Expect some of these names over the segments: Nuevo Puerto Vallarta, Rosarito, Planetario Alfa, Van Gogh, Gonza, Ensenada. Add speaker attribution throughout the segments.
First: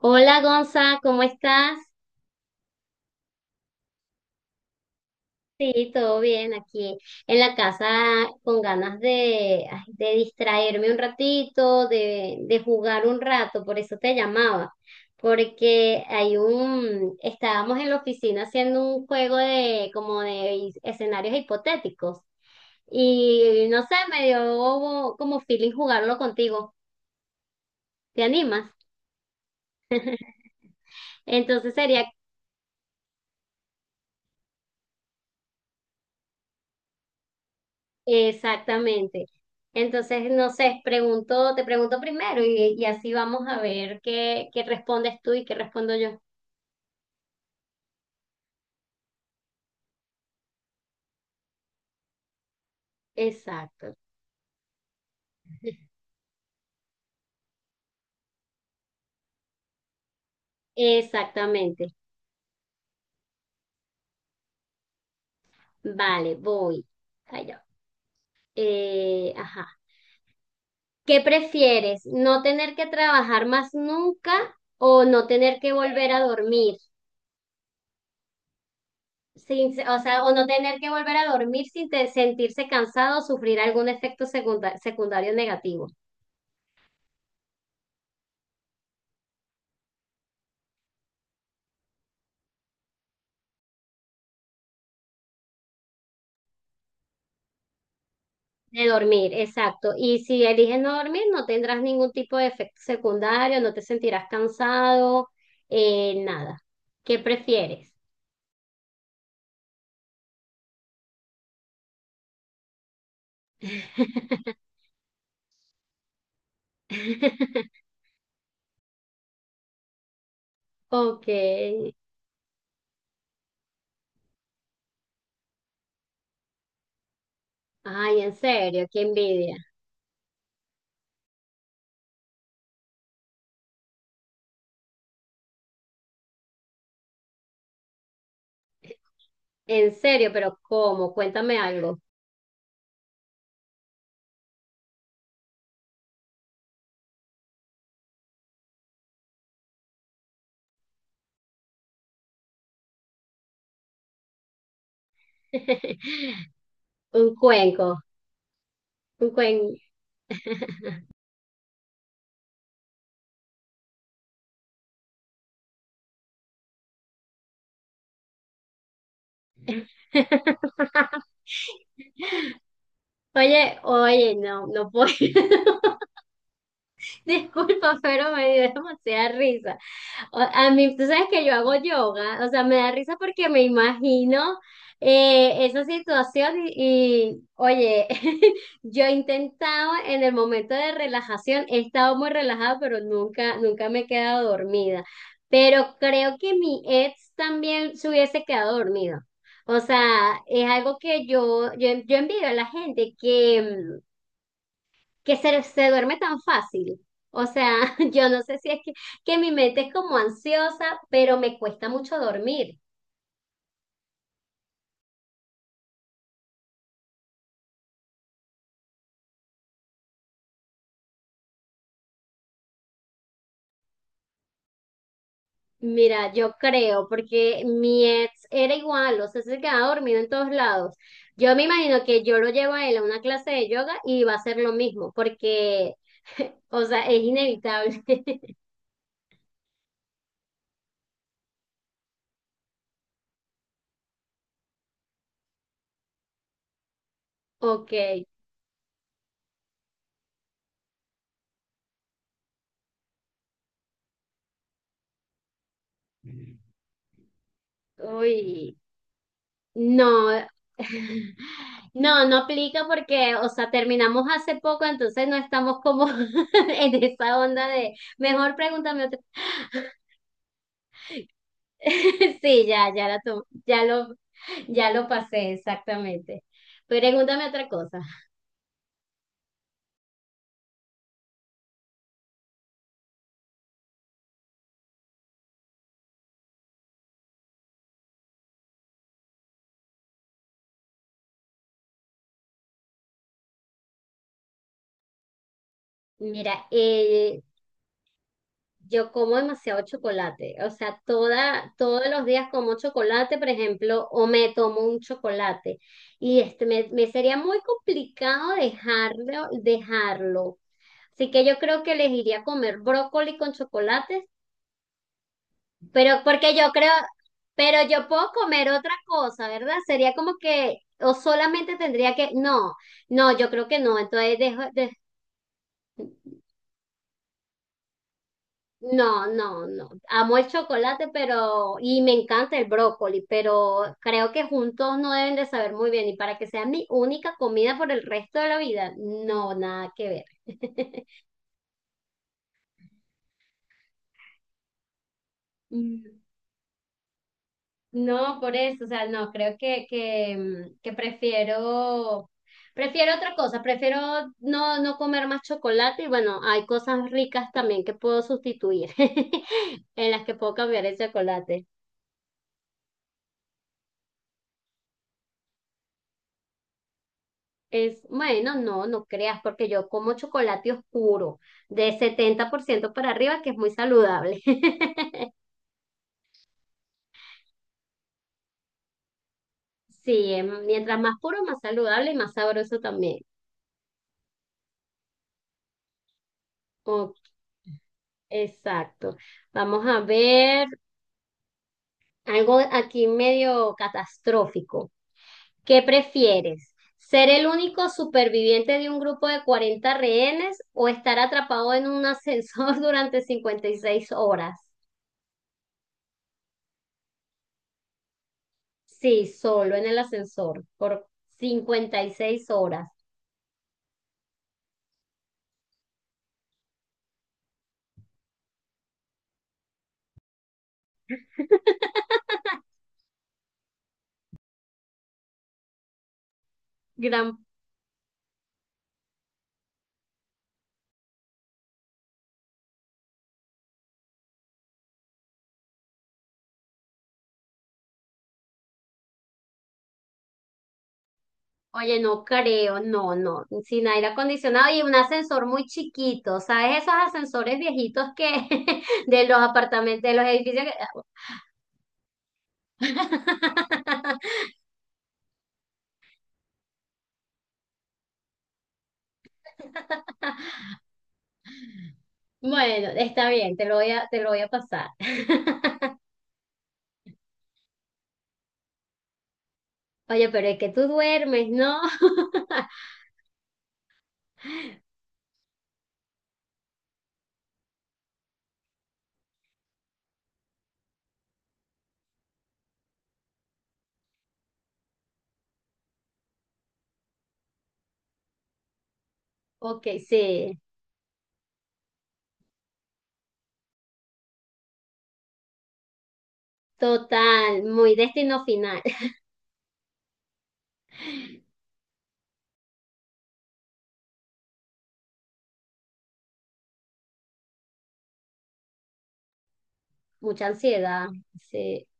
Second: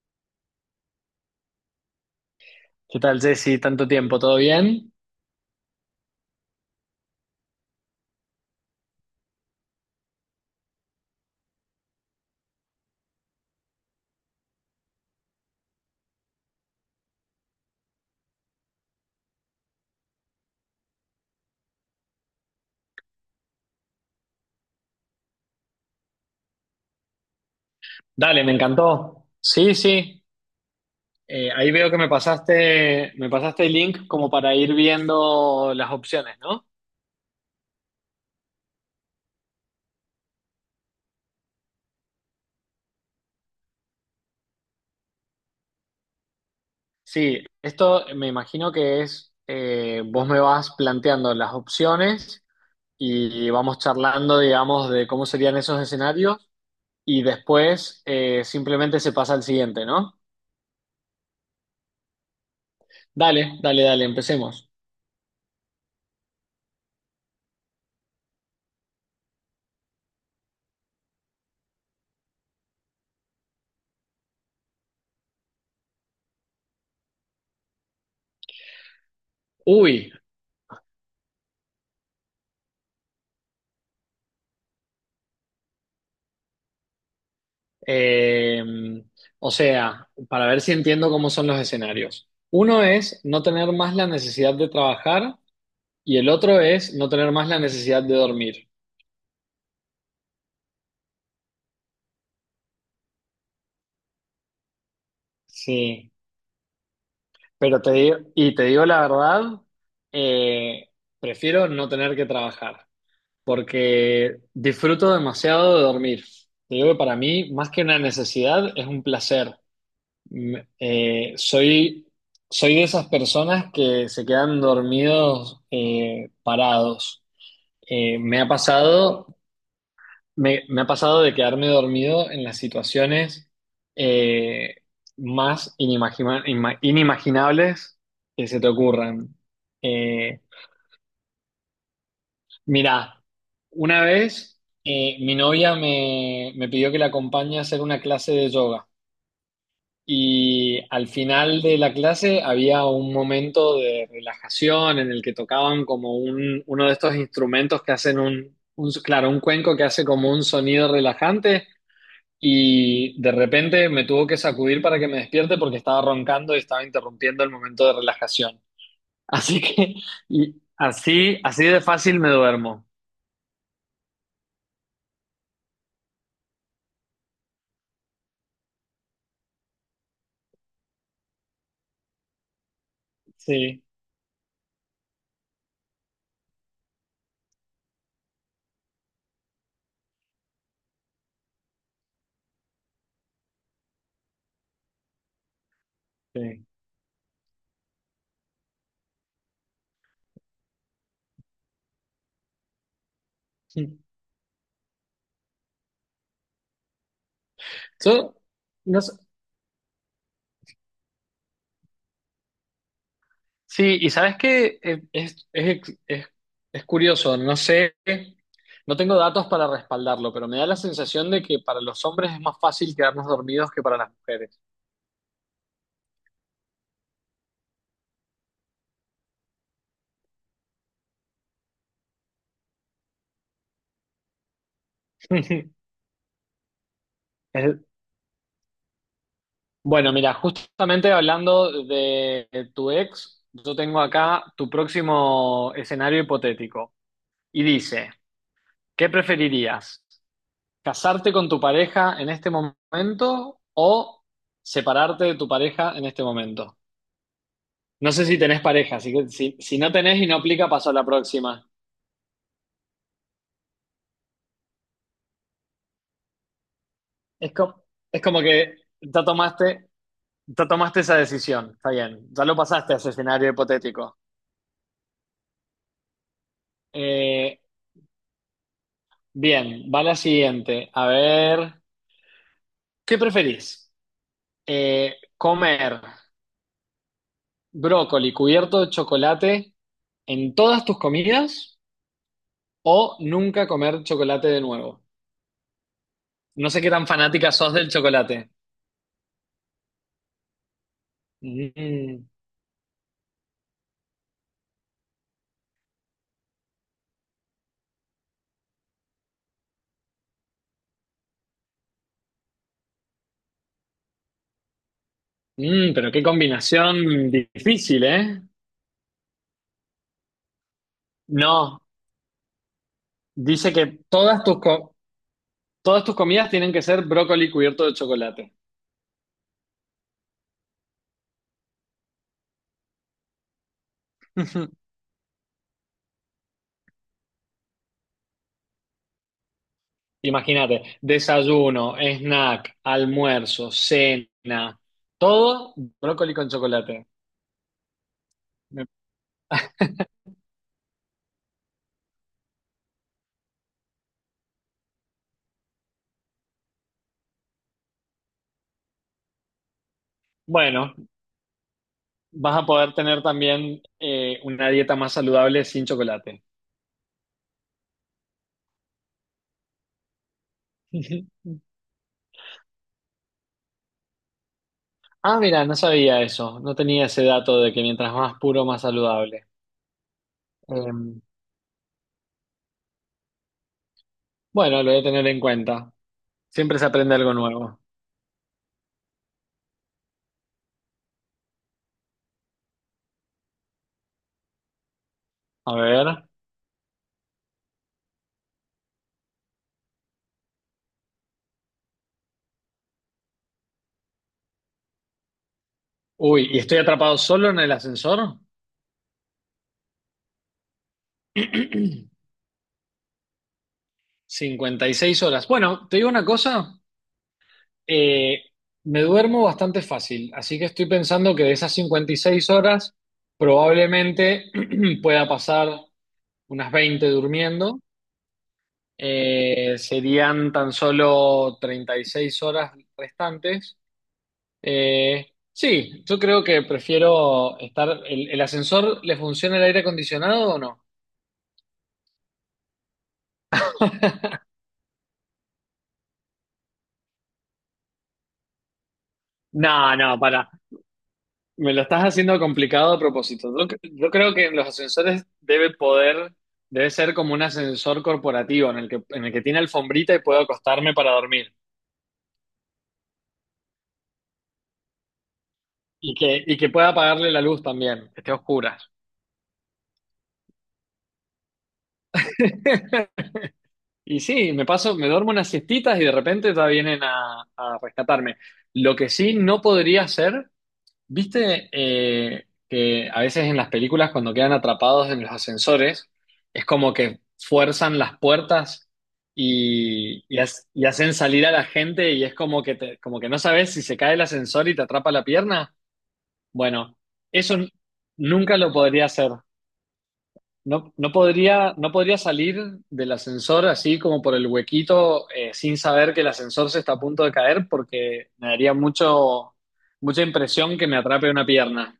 Speaker 1: Hola Gonza, ¿cómo estás?
Speaker 2: ¿Qué tal, Jessy? ¿Tanto tiempo? ¿Todo bien?
Speaker 1: Sí, todo bien aquí en la casa con ganas de distraerme un ratito, de jugar un rato, por eso te llamaba, porque estábamos en la oficina haciendo un juego de como de escenarios hipotéticos y no sé, me dio como feeling jugarlo contigo. ¿Te
Speaker 2: Dale, me
Speaker 1: animas?
Speaker 2: encantó. Sí, sí. Ahí
Speaker 1: Entonces
Speaker 2: veo que
Speaker 1: sería.
Speaker 2: me pasaste el link como para ir viendo las opciones, ¿no?
Speaker 1: Exactamente. Entonces, no sé, te pregunto primero y así vamos a ver qué respondes tú y qué respondo yo.
Speaker 2: Sí, esto me imagino que es, vos me vas planteando las opciones y vamos
Speaker 1: Exacto,
Speaker 2: charlando, digamos, de cómo serían esos escenarios y después simplemente se pasa al siguiente, ¿no?
Speaker 1: exactamente.
Speaker 2: Dale, dale, dale, empecemos.
Speaker 1: Vale, voy. Allá. Ajá. ¿Qué prefieres? ¿No tener que trabajar más nunca o no tener que volver a dormir? Sin, O
Speaker 2: Uy.
Speaker 1: sea, o no tener que volver a dormir sin sentirse cansado o sufrir algún efecto secundario negativo.
Speaker 2: Eh, o sea, para ver si entiendo cómo son los escenarios. Uno es no tener más la necesidad de trabajar y el otro es no tener más la necesidad de dormir.
Speaker 1: De dormir, exacto. Y si eliges no dormir, no tendrás ningún tipo de efecto secundario, no te sentirás cansado,
Speaker 2: Sí,
Speaker 1: nada. ¿Qué
Speaker 2: pero te
Speaker 1: prefieres?
Speaker 2: digo, y te digo la verdad, eh, prefiero no tener que trabajar porque disfruto demasiado de dormir. Te digo que para mí, más que una necesidad, es un placer. Me-
Speaker 1: Ok.
Speaker 2: eh, soy, Soy de esas personas que se quedan dormidos parados. Eh,
Speaker 1: Ay, en
Speaker 2: me ha
Speaker 1: serio, qué
Speaker 2: pasado,
Speaker 1: envidia.
Speaker 2: Me ha pasado de quedarme dormido en las situaciones eh, inimaginables que se te ocurran.
Speaker 1: En serio,
Speaker 2: Eh,
Speaker 1: pero ¿cómo? Cuéntame algo.
Speaker 2: mirá, una vez mi novia me pidió que la acompañe a hacer una clase de yoga. Y al final de la clase había un momento de relajación en el que tocaban uno de estos
Speaker 1: Un
Speaker 2: instrumentos que
Speaker 1: cuenco,
Speaker 2: hacen claro,
Speaker 1: un
Speaker 2: un
Speaker 1: cuenco.
Speaker 2: cuenco que hace como un sonido relajante y de repente me tuvo que sacudir para que me despierte porque estaba roncando y estaba interrumpiendo el momento de relajación. Así que, y así, así de fácil me duermo.
Speaker 1: Oye, oye, no, no puedo. Disculpa, pero me dio demasiada risa. A mí, tú sabes que yo hago yoga, o sea, me da risa porque me
Speaker 2: Sí,
Speaker 1: imagino esa situación y, oye, yo he intentado en el momento de relajación, he estado muy relajada, pero nunca, nunca me he quedado dormida. Pero creo que
Speaker 2: sí.
Speaker 1: mi ex también se hubiese quedado dormido. O sea, es algo que yo envidio a la gente que se duerme tan fácil. O sea, yo
Speaker 2: Yo,
Speaker 1: no sé si es que,
Speaker 2: no sé,
Speaker 1: que mi mente es como ansiosa, pero me cuesta mucho dormir.
Speaker 2: Sí, y sabes que es curioso, no sé, no tengo datos para respaldarlo, pero me da la sensación de que para los hombres es más fácil quedarnos dormidos que para las mujeres.
Speaker 1: Mira, yo creo, porque mi ex era igual, o sea, se quedaba dormido en todos lados. Yo me imagino que yo lo llevo a él a una clase de yoga y va a ser lo mismo, porque, o sea, es
Speaker 2: Es-
Speaker 1: inevitable.
Speaker 2: Bueno, mira, justamente hablando de tu ex, yo tengo acá tu próximo escenario hipotético y
Speaker 1: Ok,
Speaker 2: dice, ¿qué preferirías? ¿Casarte con tu pareja en este momento o separarte de tu pareja en este momento? No sé si tenés
Speaker 1: uy.
Speaker 2: pareja, así que si, si no tenés y no
Speaker 1: No,
Speaker 2: aplica, paso a la próxima.
Speaker 1: no, no aplica porque, o sea, terminamos hace poco, entonces no estamos como en esa
Speaker 2: Es
Speaker 1: onda
Speaker 2: como,
Speaker 1: de,
Speaker 2: es como
Speaker 1: mejor
Speaker 2: que
Speaker 1: pregúntame otra.
Speaker 2: ya tomaste, ya tomaste esa decisión, está bien, ya lo
Speaker 1: Sí, ya,
Speaker 2: pasaste a
Speaker 1: ya
Speaker 2: ese
Speaker 1: la tu-
Speaker 2: escenario hipotético.
Speaker 1: ya lo pasé exactamente. Pregúntame
Speaker 2: Eh,
Speaker 1: otra cosa.
Speaker 2: Bien, va la siguiente. A ver, ¿qué preferís? ¿Comer brócoli cubierto de chocolate en todas tus comidas o nunca comer chocolate de nuevo?
Speaker 1: Mira,
Speaker 2: No sé qué tan fanática sos del chocolate.
Speaker 1: yo como demasiado chocolate, o sea, todos los
Speaker 2: Mm.
Speaker 1: días como chocolate, por ejemplo, o me tomo un chocolate. Y me sería muy complicado dejarlo, dejarlo. Así que yo creo que elegiría comer brócoli con chocolates,
Speaker 2: Mm, pero
Speaker 1: pero
Speaker 2: qué
Speaker 1: porque yo creo,
Speaker 2: combinación
Speaker 1: pero
Speaker 2: difícil,
Speaker 1: yo puedo
Speaker 2: ¿eh?
Speaker 1: comer otra cosa, ¿verdad? Sería como que, o solamente
Speaker 2: No,
Speaker 1: tendría que, no, no, yo creo
Speaker 2: dice
Speaker 1: que no,
Speaker 2: que
Speaker 1: entonces dejo, de.
Speaker 2: todas tus comidas tienen que ser brócoli cubierto de chocolate.
Speaker 1: No, no, no. Amo el chocolate, pero, y me encanta el brócoli, pero creo que juntos no deben de saber muy bien. Y para que sea mi única comida por el resto de la vida, no, nada que ver.
Speaker 2: Imagínate, desayuno, snack, almuerzo, cena, todo
Speaker 1: Mm.
Speaker 2: brócoli con chocolate.
Speaker 1: No, por eso,
Speaker 2: Me-
Speaker 1: o sea, no, creo que prefiero, prefiero otra cosa, prefiero no comer más chocolate y bueno, hay cosas ricas también que puedo sustituir, en las que puedo cambiar
Speaker 2: Bueno,
Speaker 1: el chocolate.
Speaker 2: vas a poder tener también una dieta más saludable sin chocolate.
Speaker 1: Bueno, no, no creas, porque yo como chocolate oscuro de 70% para arriba, que es muy saludable.
Speaker 2: Ah, mira, no sabía eso, no tenía ese dato de que mientras más puro, más saludable.
Speaker 1: Sí, mientras más
Speaker 2: Eh,
Speaker 1: puro, más saludable y más sabroso también.
Speaker 2: Bueno, lo voy a tener en cuenta. Siempre se
Speaker 1: Ok,
Speaker 2: aprende algo nuevo.
Speaker 1: exacto. Vamos a ver algo aquí medio catastrófico.
Speaker 2: A
Speaker 1: ¿Qué
Speaker 2: ver.
Speaker 1: prefieres? ¿Ser el único superviviente de un grupo de 40 rehenes o estar atrapado en un ascensor durante 56 horas?
Speaker 2: Uy, ¿y estoy atrapado solo en el ascensor?
Speaker 1: Sí, solo en el ascensor por cincuenta y seis horas.
Speaker 2: 56 horas. Bueno, te digo una cosa, eh, me duermo bastante fácil, así que estoy pensando que de esas 56 horas probablemente pueda pasar unas 20
Speaker 1: Gran,
Speaker 2: durmiendo. Serían tan solo 36 horas restantes. Sí, yo creo que prefiero estar. El ascensor le funciona el aire acondicionado o no?
Speaker 1: Oye, no creo, no, no, sin aire acondicionado y un ascensor muy chiquito, ¿sabes? Esos ascensores viejitos que de los
Speaker 2: No,
Speaker 1: apartamentos, de
Speaker 2: no,
Speaker 1: los
Speaker 2: para.
Speaker 1: edificios que...
Speaker 2: Me lo estás haciendo complicado a propósito. Yo creo que en los ascensores debe poder, debe ser como un ascensor corporativo en el que tiene alfombrita y puedo acostarme para dormir.
Speaker 1: Bueno, está bien, te lo voy a pasar.
Speaker 2: Y que pueda apagarle la luz también, que esté oscura.
Speaker 1: Oye, pero es que tú duermes, ¿no?
Speaker 2: Y sí, me duermo unas siestitas y de repente ya vienen a rescatarme. Lo que sí no podría hacer. ¿Viste que a veces en las películas cuando quedan atrapados en los ascensores es como que fuerzan las puertas
Speaker 1: Ok,
Speaker 2: y,
Speaker 1: sí,
Speaker 2: y hacen salir a la gente y es como que, como que no sabes si se cae el ascensor y te atrapa la pierna? Bueno, eso
Speaker 1: total,
Speaker 2: n-
Speaker 1: muy destino
Speaker 2: nunca lo
Speaker 1: final,
Speaker 2: podría hacer. No, no podría, no podría salir del ascensor así como por el huequito sin saber que el ascensor se está a punto de caer porque me daría mucho, mucha
Speaker 1: mucha
Speaker 2: impresión que me
Speaker 1: ansiedad,
Speaker 2: atrape una
Speaker 1: sí.
Speaker 2: pierna.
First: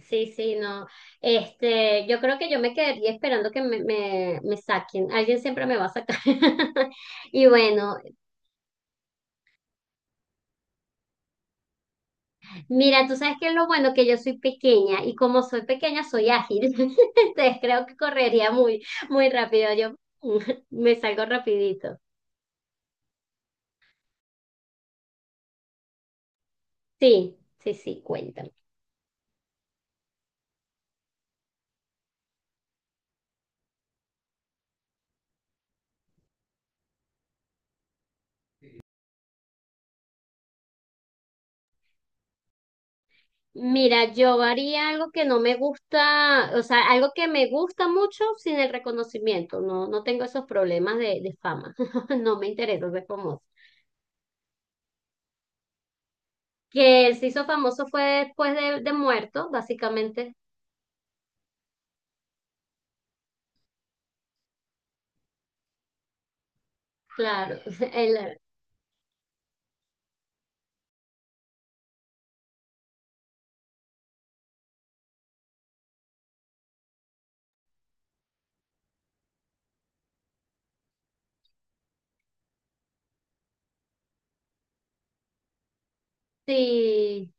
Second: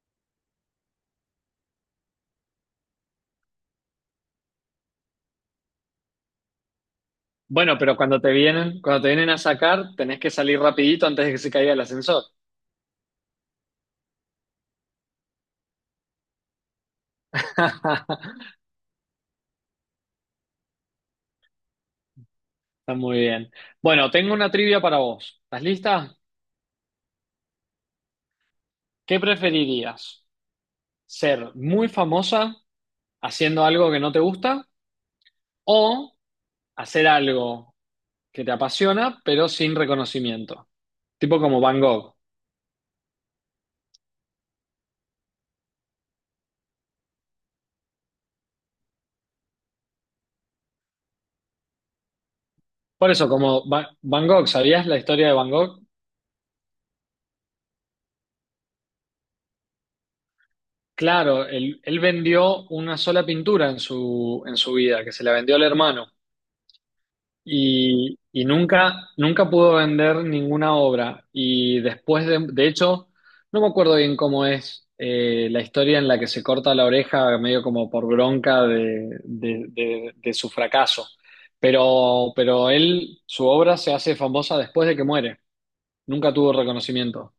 Speaker 1: Sí, sí, no. Yo creo que yo me quedaría esperando que me saquen. Alguien siempre me va a sacar. Y
Speaker 2: Bueno,
Speaker 1: bueno,
Speaker 2: pero cuando te vienen a sacar, tenés que salir rapidito antes de que se caiga el ascensor.
Speaker 1: mira, tú sabes que lo bueno que yo soy pequeña y como soy pequeña soy ágil. Entonces creo que correría muy, muy rápido. Yo me salgo rapidito.
Speaker 2: Está muy bien. Bueno, tengo una trivia para vos. ¿Estás lista?
Speaker 1: Sí, sí, sí, cuéntame.
Speaker 2: ¿Qué preferirías? ¿Ser muy famosa haciendo algo que no te gusta o hacer algo que te apasiona pero sin reconocimiento? Tipo como Van Gogh.
Speaker 1: Mira, yo haría algo que no me gusta, o sea, algo que me gusta mucho sin el reconocimiento. No, no tengo esos problemas de fama. No me interesa ser
Speaker 2: Por eso,
Speaker 1: famosa.
Speaker 2: como Van Gogh, ¿sabías la historia de Van Gogh?
Speaker 1: Que él se hizo famoso fue después de muerto, básicamente.
Speaker 2: Claro, él vendió una sola pintura en su vida, que se la vendió al hermano.
Speaker 1: Claro,
Speaker 2: Y,
Speaker 1: él-
Speaker 2: y nunca, nunca pudo vender ninguna obra. Y después de hecho, no me acuerdo bien cómo es la historia en la que se corta la oreja, medio como por bronca de su fracaso. Pero él, su obra se hace famosa después de que muere. Nunca tuvo
Speaker 1: sí,
Speaker 2: reconocimiento.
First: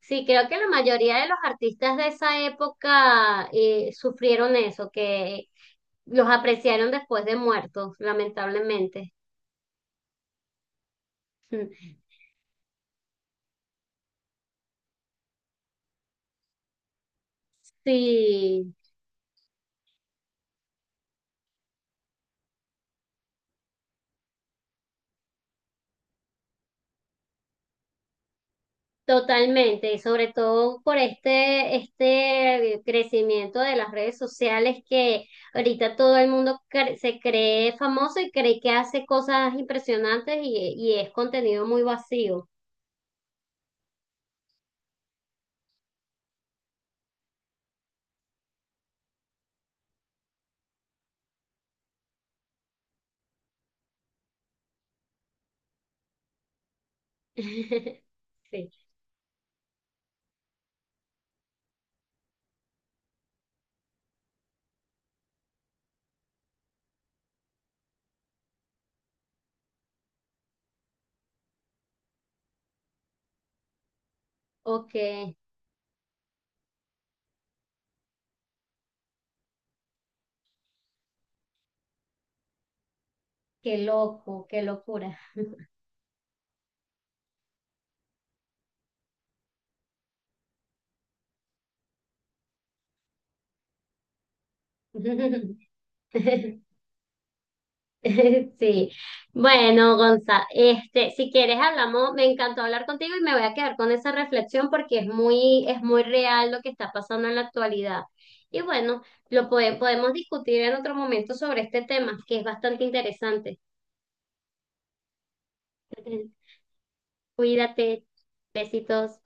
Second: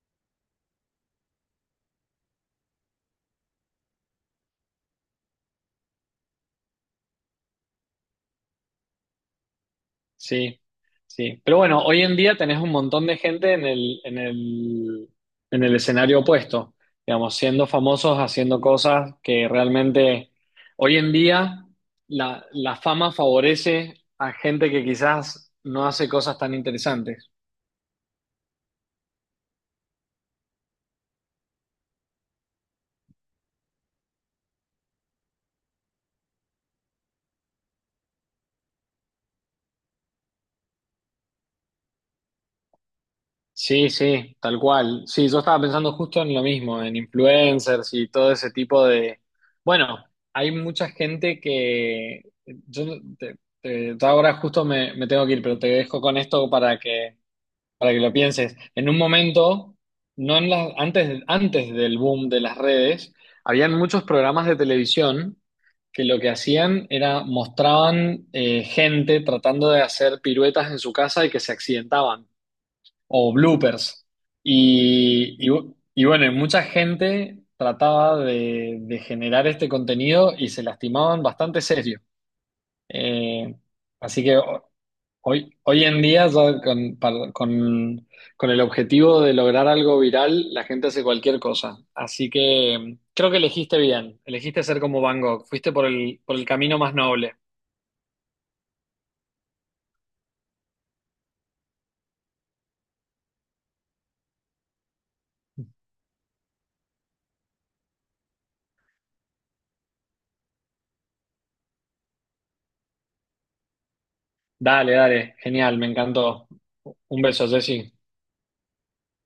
Speaker 1: sí, creo que la mayoría de los artistas de esa época sufrieron eso, que los apreciaron después de muertos, lamentablemente.
Speaker 2: Sí, sí. Pero bueno, hoy en día tenés un montón de gente en el escenario opuesto, digamos, siendo famosos, haciendo
Speaker 1: Sí.
Speaker 2: cosas que realmente hoy en día la fama favorece a gente que quizás no hace cosas tan interesantes.
Speaker 1: Totalmente, y sobre todo por este crecimiento de las redes sociales que ahorita todo el mundo se cree famoso y cree que hace cosas impresionantes y es contenido muy vacío.
Speaker 2: Sí, sí, tal cual. Sí, yo estaba pensando justo en lo mismo, en influencers y todo ese tipo de... Bueno, hay mucha gente que... Yo no- te- te- Yo ahora justo me tengo que ir, pero te dejo con esto para que lo pienses.
Speaker 1: Sí,
Speaker 2: En un momento, no en las, antes, antes del boom de las redes, habían muchos programas de televisión que lo que hacían era mostraban gente tratando de hacer piruetas en su casa y que se accidentaban o bloopers.
Speaker 1: ok,
Speaker 2: Y bueno, y mucha gente trataba de generar este contenido y se lastimaban bastante serio. Eh,
Speaker 1: qué
Speaker 2: así que
Speaker 1: loco, qué
Speaker 2: ho-
Speaker 1: locura.
Speaker 2: Hoy, hoy en día, ya con el objetivo de lograr algo viral, la gente hace cualquier cosa. Así que mm, creo que elegiste bien, elegiste ser como Van Gogh, fuiste por el camino más noble.
Speaker 1: Sí, bueno, Gonza, si quieres hablamos, me encantó hablar contigo y me voy a quedar con esa reflexión porque es muy real lo que está pasando en la actualidad. Y bueno, lo podemos discutir en otro momento sobre este tema, que es bastante interesante.
Speaker 2: Dale, dale, genial, me encantó. Un beso, Jessy.
Speaker 1: Cuídate, besitos.